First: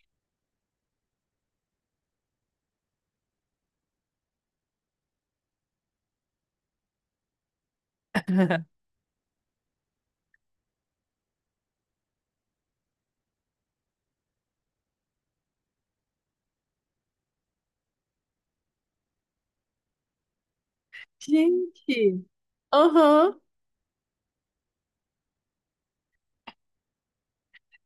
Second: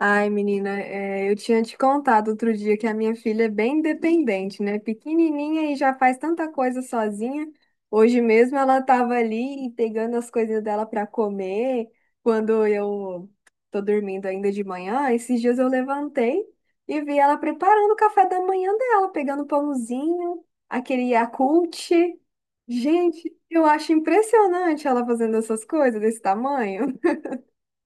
Ai, menina, é, eu tinha te contado outro dia que a minha filha é bem independente, né? Pequenininha e já faz tanta coisa sozinha. Hoje mesmo ela estava ali e pegando as coisas dela para comer. Quando eu tô dormindo ainda de manhã, esses dias eu levantei e vi ela preparando o café da manhã dela, pegando pãozinho, aquele Yakult. Gente. Gente, Aham. eu acho impressionante ela fazendo essas coisas desse tamanho.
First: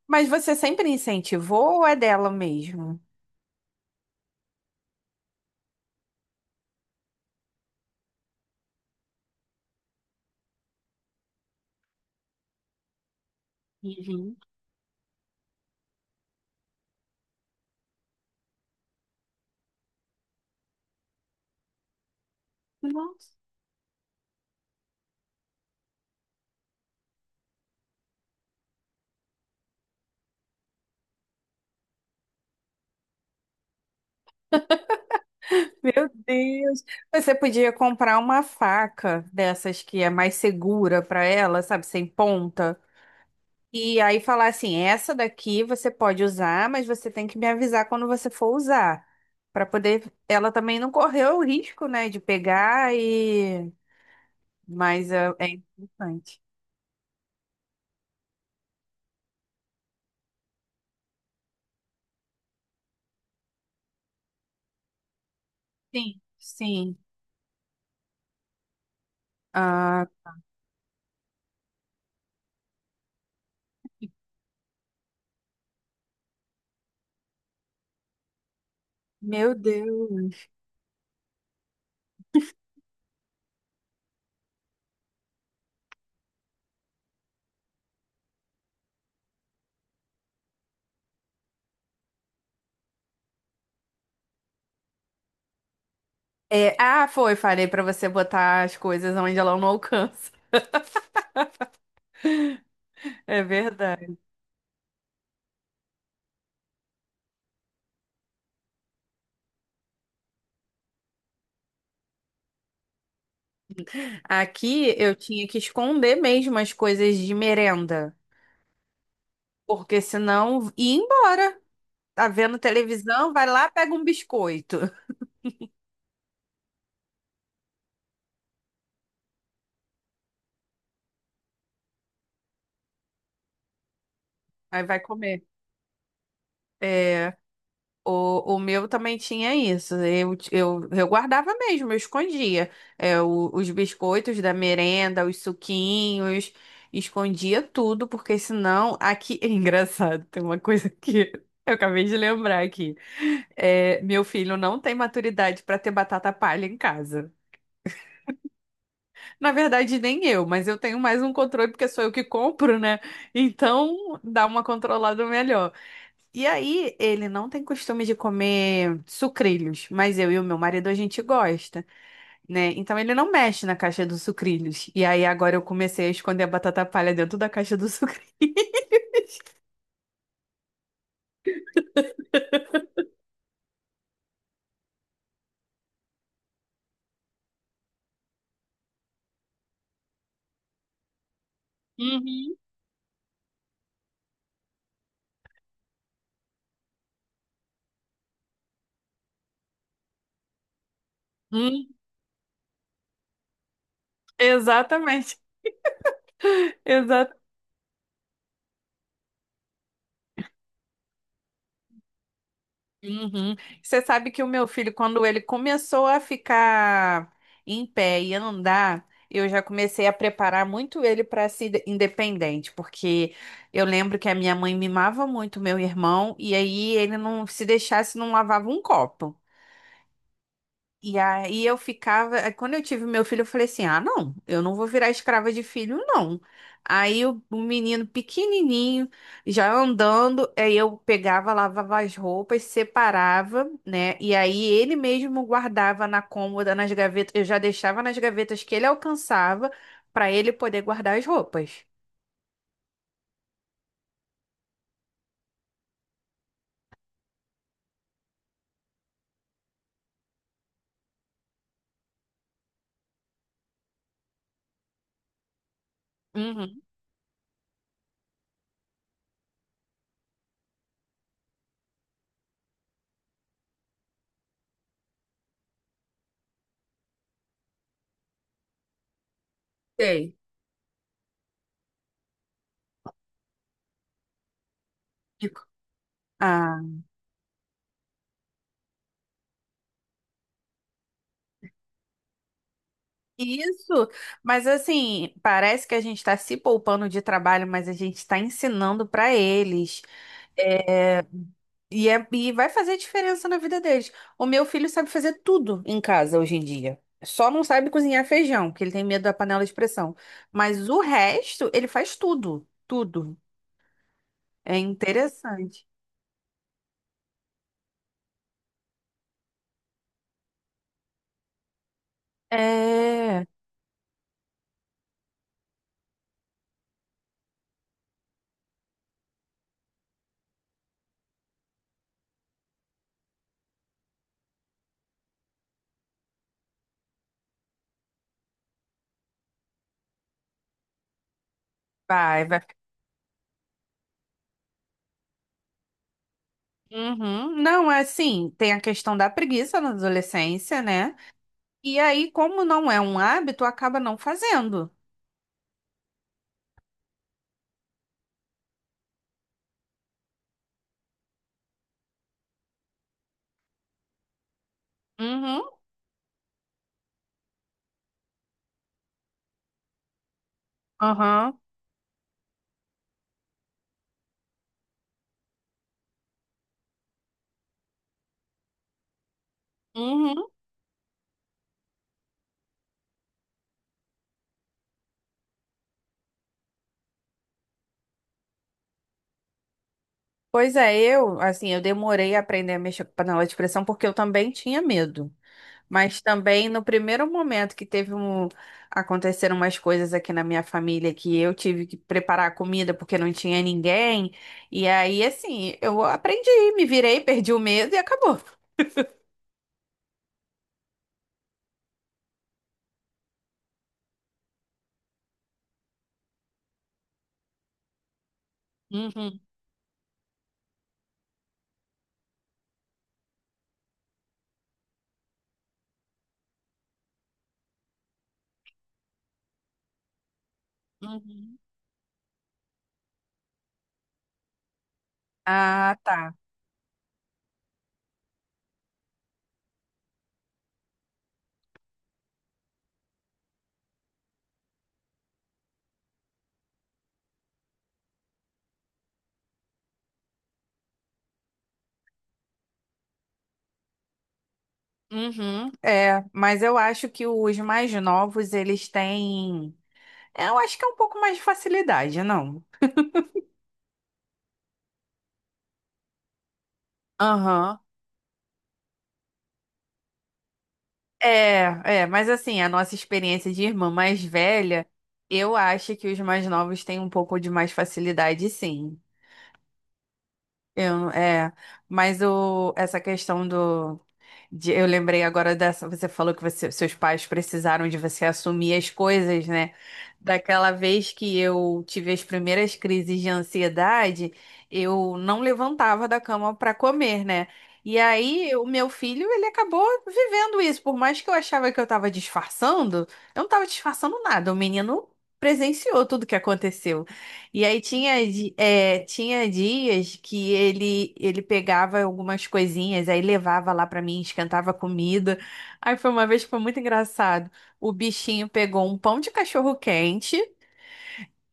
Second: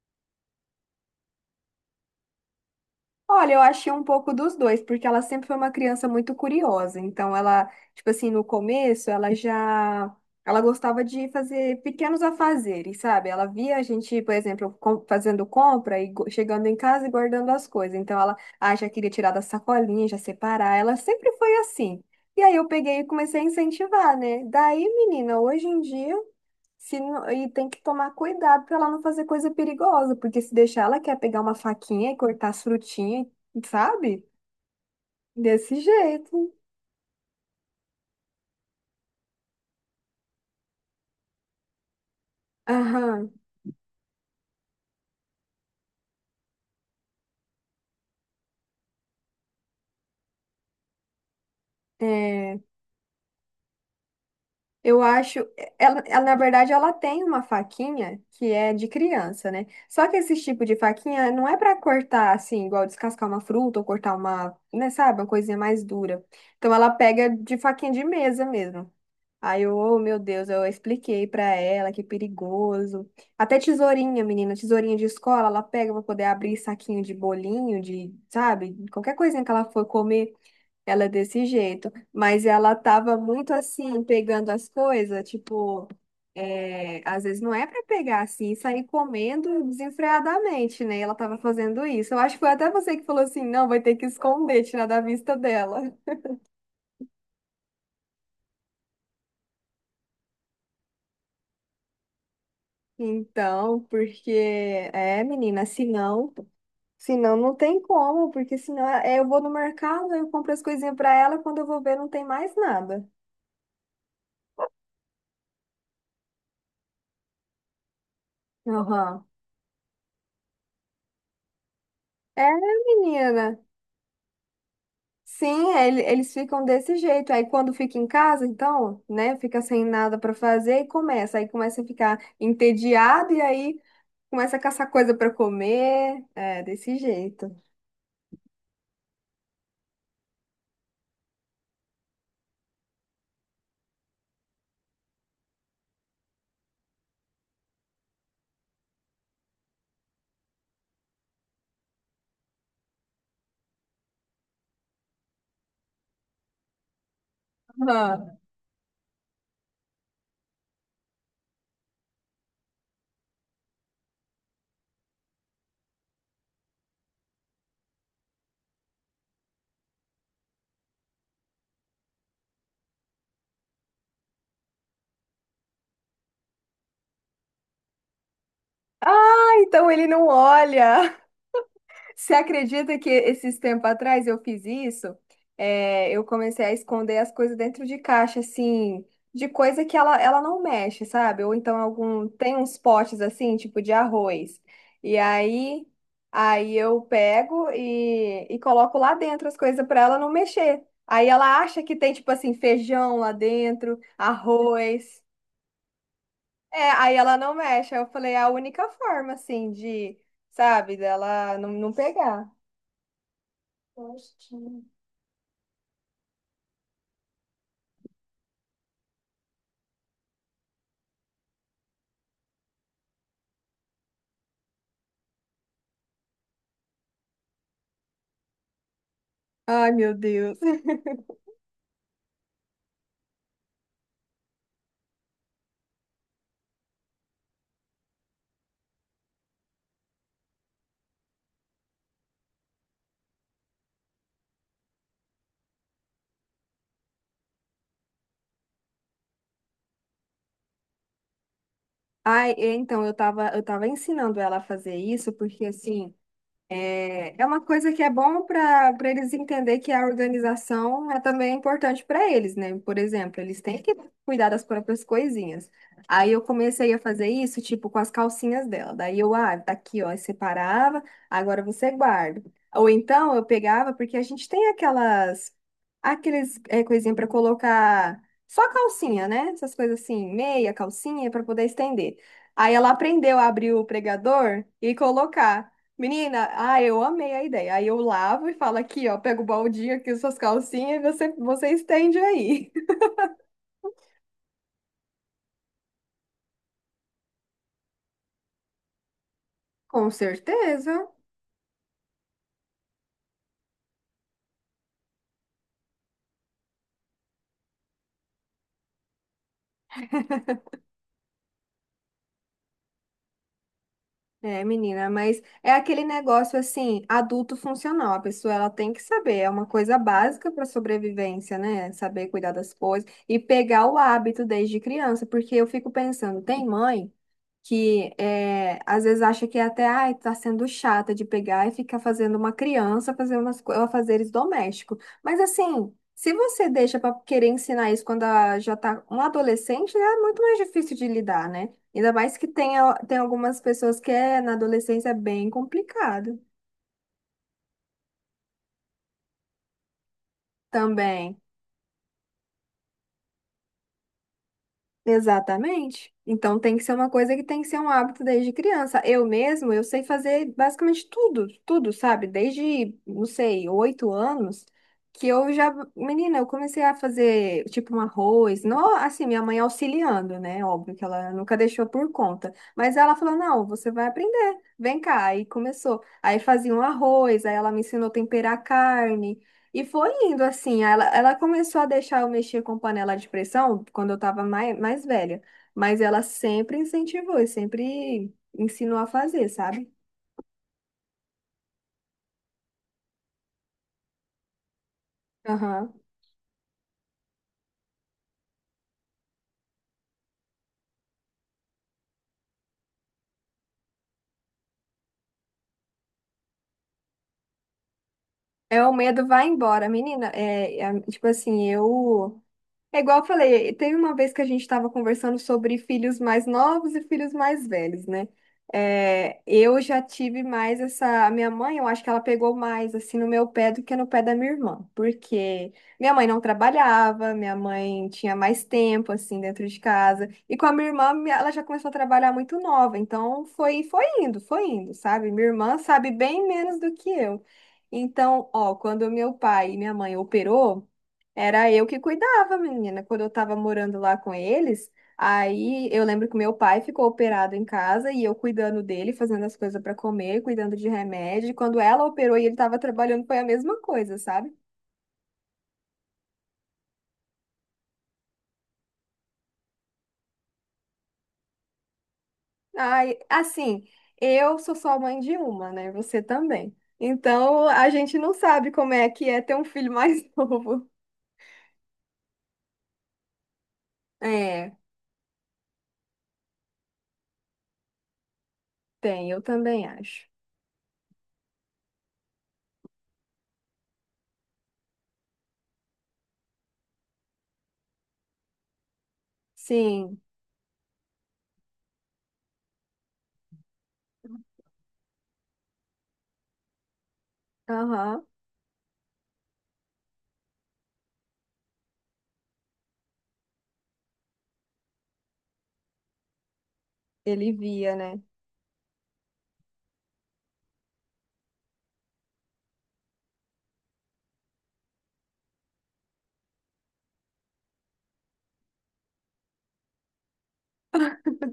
Mas você sempre incentivou ou é dela mesmo? Olha, eu achei um pouco dos dois, porque ela sempre foi uma criança muito curiosa. Então, ela, tipo assim, no começo, ela já. Ela gostava de fazer pequenos afazeres, sabe? Ela via a gente, por Uhum. exemplo, fazendo compra e chegando em casa e guardando as coisas. Então, ela, ah, já queria tirar da sacolinha, já separar. Ela sempre foi assim. E aí, eu peguei e Nossa. comecei a incentivar, né? Daí, menina, hoje em dia. Se não- E tem que tomar cuidado para ela não fazer coisa perigosa, porque se deixar ela quer pegar uma faquinha e cortar as frutinhas, sabe? Desse Meu jeito. Deus. Você podia comprar uma faca dessas que é mais segura para ela, sabe, sem ponta. Aham. E aí falar assim, essa daqui você pode usar, mas você tem que me avisar quando você for usar, para poder ela também não correr o risco, né, de É, pegar e eu mas é, acho. é Ela, na importante. verdade, ela tem uma faquinha que é de criança, né? Só que esse tipo de faquinha não é para cortar assim, igual descascar uma fruta ou cortar uma, né, sabe? Uma coisinha mais Sim, dura. Então ela sim. pega de faquinha de mesa mesmo. Aí eu, oh, Ah, meu Deus, eu expliquei pra ela que é perigoso. Até tesourinha, menina, tesourinha de escola, ela pega pra poder abrir saquinho de bolinho, de, sabe? Qualquer coisinha que meu ela for comer, Deus. ela é desse jeito. Mas ela tava muito assim, pegando as coisas, tipo, é, às vezes não é pra pegar assim, e sair comendo desenfreadamente, né? E ela tava fazendo isso. Eu acho que foi até você que falou assim, não, vai ter que esconder, tirar da vista dela. Foi, falei pra você botar as coisas onde ela não alcança. É Então, verdade. porque, é, menina, se não. Senão não tem como, porque senão é, eu vou no mercado, eu compro as coisinhas para ela, quando eu vou ver não tem mais nada. Aqui eu tinha que esconder mesmo as coisas de merenda, Aham. porque senão ia embora. Tá É, vendo televisão, vai menina. lá, pega um biscoito, Sim, é, eles ficam desse jeito. Aí quando fica em casa, então, né, fica sem nada para fazer e começa. Aí começa a ficar entediado e aí começa a aí caçar vai coisa para comer. comer. É, desse É. jeito. O meu também tinha isso. Eu guardava mesmo, eu escondia. É, os biscoitos da merenda, os suquinhos, escondia tudo, porque senão aqui. É engraçado, tem uma coisa que eu acabei de lembrar aqui. É, meu filho não tem maturidade para ter batata palha em casa. Aham. Na verdade, nem eu, mas eu tenho mais um controle porque sou eu que compro, né? Então dá uma controlada melhor. E aí, ele não tem costume de comer sucrilhos, mas eu e o meu marido a gente gosta, né? Então ele não mexe na caixa dos sucrilhos. E aí agora eu comecei a esconder a batata palha dentro da caixa do sucrilho. Ah, então ele não olha. Você acredita que esses tempos atrás eu fiz isso? É, eu comecei a esconder as coisas dentro de caixa, assim, de coisa que ela não mexe, sabe? Ou então algum, tem Uhum. uns potes assim, tipo de arroz. E aí, aí eu pego e, coloco lá dentro as coisas para ela não mexer. Aí ela Hum, acha que tem, tipo assim, feijão lá dentro, arroz. exatamente. É, aí ela Exatamente. não mexe. Aí eu falei, é a única forma, assim, de, sabe, dela não, não pegar. Uhum. Você sabe que o meu Postinho. filho, quando ele começou a ficar em pé e andar, eu já comecei a preparar muito ele para ser independente, porque eu lembro que a minha mãe mimava muito meu irmão, e aí ele não se deixasse, não lavava um copo. Ai, meu Deus. E aí eu ficava, aí quando eu tive meu filho, eu falei assim: "Ah, não, eu não vou virar escrava de filho, não". Aí o menino pequenininho, já andando, aí eu pegava, lavava as roupas, separava, né? E aí ele mesmo guardava na cômoda, nas gavetas, eu já deixava nas gavetas que ele alcançava para ele poder guardar as roupas. Ai, é, então, eu tava ensinando ela a fazer isso, porque assim. É, é uma coisa que é bom para eles entender que a organização é também importante para eles, né? Por exemplo, eles têm que cuidar das próprias coisinhas. Aí eu Uhum. comecei a fazer isso, tipo, com as calcinhas dela. Daí eu, ah, tá aqui, ó, eu separava, agora você guarda. Ou então eu pegava, porque a gente tem aquelas, aqueles, é, coisinha para colocar só calcinha, né? Essas coisas assim, Sei. meia calcinha para poder estender. Aí ela aprendeu a abrir o pregador e E- colocar. Menina, Ah. ah, eu amei a ideia. Aí eu lavo e falo aqui, ó, pega o baldinho aqui, suas calcinhas, e você, você estende aí. Isso, mas assim, parece que a gente está se poupando de trabalho, mas a gente está ensinando para eles. Com certeza. É, e vai fazer diferença na vida deles. O meu filho sabe fazer tudo em casa hoje em dia. Só não sabe cozinhar feijão, que ele tem medo da panela de pressão. Mas o resto, ele faz tudo, tudo. É, É menina, mas é interessante. aquele negócio assim, adulto funcional. A pessoa ela tem que saber, é uma coisa básica para sobrevivência, né? Saber cuidar das coisas e É, pegar o hábito desde criança, porque eu fico pensando, tem mãe que é, às vezes acha que é até ai, tá sendo chata de pegar e ficar fazendo uma criança fazer umas afazeres domésticos. Mas assim, se você deixa para querer ensinar isso quando ela já tá um adolescente, é muito mais difícil de lidar, né? Ainda mais vai, que vai. tem, tem algumas pessoas que é, na adolescência é bem complicado Uhum. Não, é assim, tem a questão da preguiça na adolescência, né? também. E aí, como não é um hábito, acaba não fazendo. Exatamente. Então tem que ser uma coisa que tem que ser um hábito desde criança. Eu mesmo, eu sei fazer basicamente tudo, tudo, sabe? Desde, não sei, 8 anos, que eu Uhum, já, menina, eu comecei a fazer tipo um arroz, não, assim, minha mãe auxiliando, né? Óbvio que ela aham, nunca deixou por conta, mas ela falou: "Não, você vai aprender. Vem cá". Aí começou. Aí fazia um arroz, aí ela me ensinou a temperar carne. E foi indo uhum. assim, ela começou a deixar eu mexer com panela de pressão quando eu estava mais velha, mas ela sempre incentivou e sempre ensinou a fazer, sabe? Pois é, eu, assim, eu demorei a aprender a mexer com panela de pressão porque eu também tinha medo. Aham. Mas também no primeiro momento aconteceram umas coisas aqui na minha família que eu tive que preparar a comida porque não tinha ninguém. E aí, assim, eu aprendi, me virei, perdi o medo e acabou. É, o medo vai embora, menina. É, tipo assim, eu É igual eu falei, teve uma vez que a gente estava conversando sobre filhos mais novos e filhos mais velhos, né? Uhum, É, eu já tive mais essa. A minha mãe, eu acho que ela pegou mais assim no meu pé do que no pé da minha irmã, porque minha mãe não trabalhava, minha mãe tinha mais tempo assim dentro de casa, e com a minha irmã, ela uhum. já começou a trabalhar muito nova, então foi, foi indo, sabe? Minha irmã Ah, sabe tá. bem menos do que eu. Então, ó, quando meu pai e minha mãe operou. Era eu que cuidava, menina. Quando eu tava morando lá com eles, aí eu lembro que meu pai ficou operado em casa e eu cuidando dele, fazendo as coisas para comer, cuidando de remédio. E quando ela operou e ele tava trabalhando, foi a mesma coisa, sabe? Uhum, é, mas eu acho que os mais novos, eles têm. É, eu acho que é um pouco mais de facilidade, não? Ai, assim, eu sou só mãe de uma, né? Você também. Então, Aham. a gente não sabe como é que é ter um filho mais novo. Mas assim, a nossa experiência de irmã mais É, velha, eu acho que os mais novos têm um pouco de mais facilidade, sim. tem, eu também acho. Eu, é, mas essa questão eu lembrei agora dessa, você falou que seus pais precisaram de você assumir as coisas, né? Sim, Daquela vez que eu tive as primeiras crises de ansiedade, eu não levantava da cama para comer, né? E aham, aí o meu filho, ele acabou vivendo isso, por mais que eu achava que eu estava disfarçando, eu não estava disfarçando nada, o menino presenciou tudo que aconteceu. ele E aí via, né? tinha, tinha dias que ele pegava algumas coisinhas, aí levava lá pra mim, esquentava comida. Aí foi uma vez que foi muito engraçado. O bichinho pegou um pão de cachorro quente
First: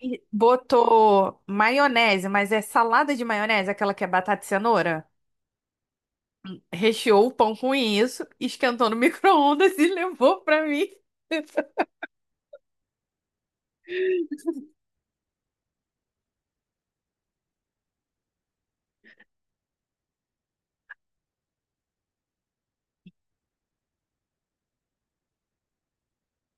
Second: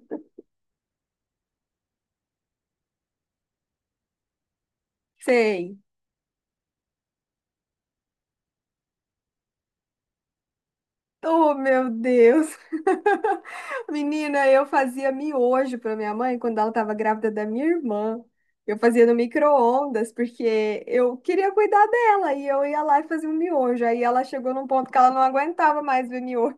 e botou maionese, mas é salada de maionese, aquela que é batata e cenoura. Sei. Recheou o pão com isso, esquentou no micro-ondas e levou pra mim. Oh, meu Deus! Menina, eu fazia miojo para minha mãe quando ela estava grávida da minha irmã. Eu fazia no micro-ondas, porque eu queria cuidar dela, e eu ia lá e fazia um miojo. Aí ela chegou num ponto que ela não aguentava mais ver miojo.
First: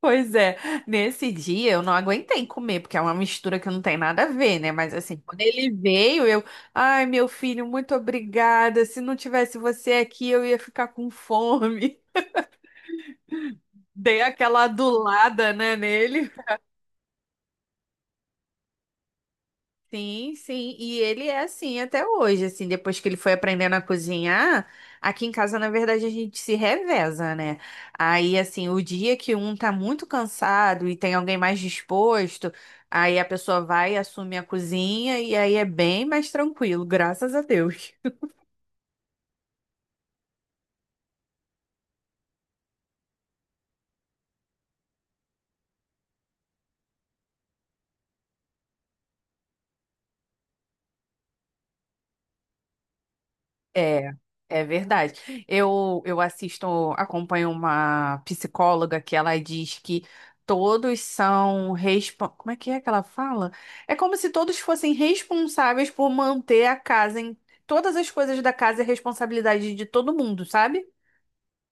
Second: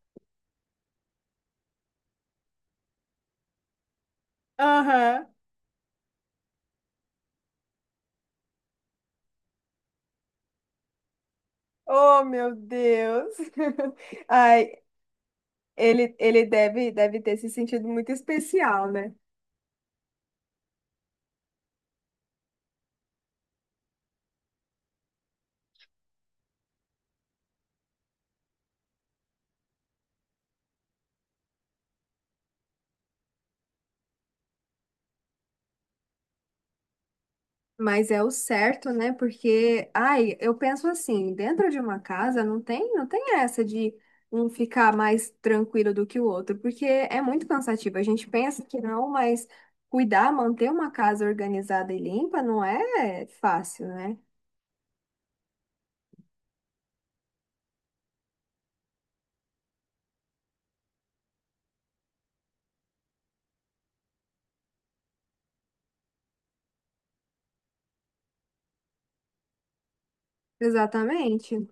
Pois é, nesse dia eu não aguentei comer, porque é uma mistura que não tem nada a ver, né? Mas assim, Aham. quando ele veio, ai, meu filho, muito obrigada. Se não tivesse você aqui, eu ia ficar com fome. Oh, meu Deus. Dei aquela Ai, adulada, né, ele, nele. ele deve ter se sentido muito especial, né? Sim, sim, e ele é assim até hoje, assim, depois que ele foi aprendendo a cozinhar, aqui em casa, na verdade, a gente se reveza, né? Aí, assim, o dia que um tá muito cansado e tem alguém mais disposto, aí a pessoa vai, assume a cozinha e aí é bem mais tranquilo, graças a Deus. Mas é o certo, né? Porque, ai, eu penso assim, dentro de uma casa não tem essa de um ficar mais tranquilo do que o outro, porque é muito cansativo. A gente pensa que não, mas cuidar, manter uma casa organizada e limpa não é fácil, É, né? é verdade. Eu assisto, acompanho uma psicóloga que ela diz que todos são respo... Como é que ela fala? É como se todos fossem responsáveis por manter a casa em todas as coisas da casa é responsabilidade de todo mundo, sabe? Exatamente,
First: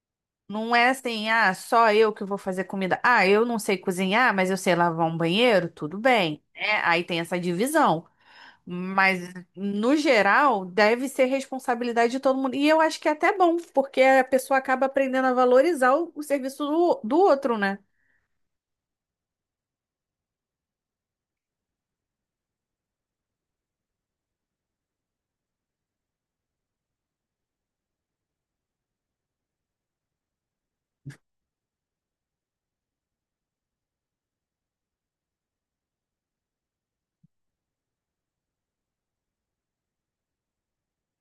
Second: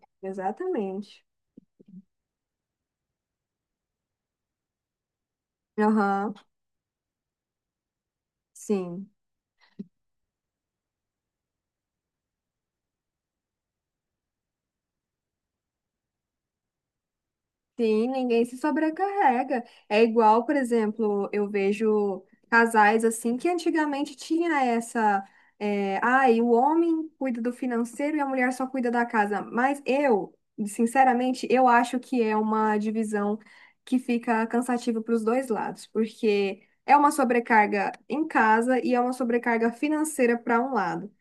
Não é exatamente. assim, ah, só eu que vou fazer comida. Ah, eu não sei cozinhar, mas eu sei lavar um banheiro, tudo Aham, bem, né? Aí tem essa divisão. sim. Mas, no geral, deve ser responsabilidade de todo mundo. E eu acho que é até bom, porque a pessoa acaba aprendendo a valorizar o serviço do outro, né? Sim, ninguém se sobrecarrega. É igual, por exemplo, eu vejo casais assim que antigamente tinha essa. É, ai, o homem cuida do financeiro e a mulher só cuida da casa. Mas eu, sinceramente, eu acho que é uma divisão que fica cansativa para os dois lados, porque é uma sobrecarga em casa e é uma sobrecarga financeira para um lado.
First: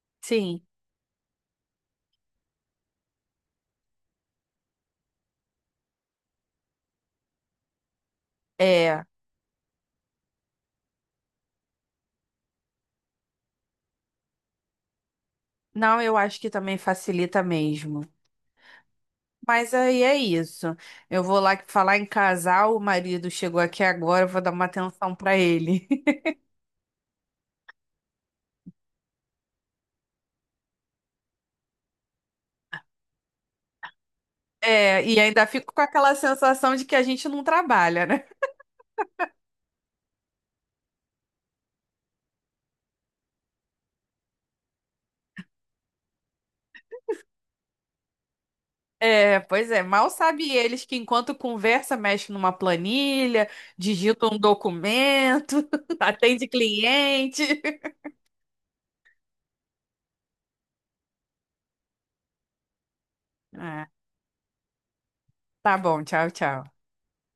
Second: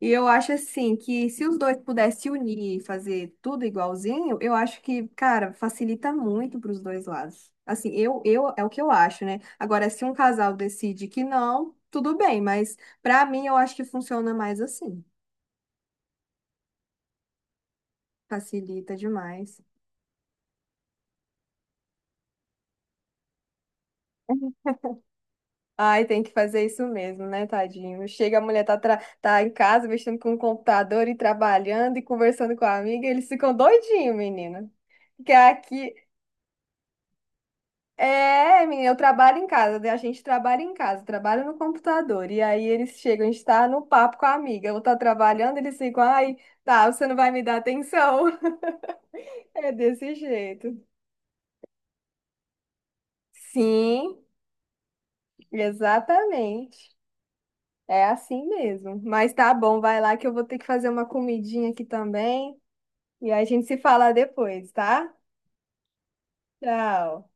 E eu acho Sim, assim que se os dois pudessem se unir e fazer tudo igualzinho, eu acho que, cara, facilita muito para os dois lados. Assim, eu é o que eu é. acho, né? Agora, se um casal decide que não, tudo bem, mas para mim eu acho que funciona mais assim. Não, eu acho que também facilita mesmo. Facilita demais. Mas aí é isso. Eu vou lá falar em casal, o marido chegou aqui agora, eu vou dar uma atenção pra ele. Ai, tem que fazer isso mesmo, né, tadinho? Chega, a mulher tá, tá em casa mexendo com o computador e trabalhando e conversando com a amiga, eles ficam doidinhos, menina. É, e Que ainda fico com aqui aquela sensação de que a gente não trabalha, né? É, menina, eu trabalho em casa, né? A gente trabalha em casa, trabalha no computador. E aí eles chegam, a gente tá no papo com a amiga, ou tá trabalhando, eles ficam, ai, tá, você não vai me dar atenção. É, pois É é, mal desse sabe jeito. eles que enquanto conversa, mexe numa planilha, Sim, digita um documento, atende exatamente. cliente. É assim mesmo. Mas tá bom, vai lá que eu vou ter que fazer uma comidinha aqui também. E aí a gente se Ah, fala depois, tá? tá bom, tchau, tchau. Tchau.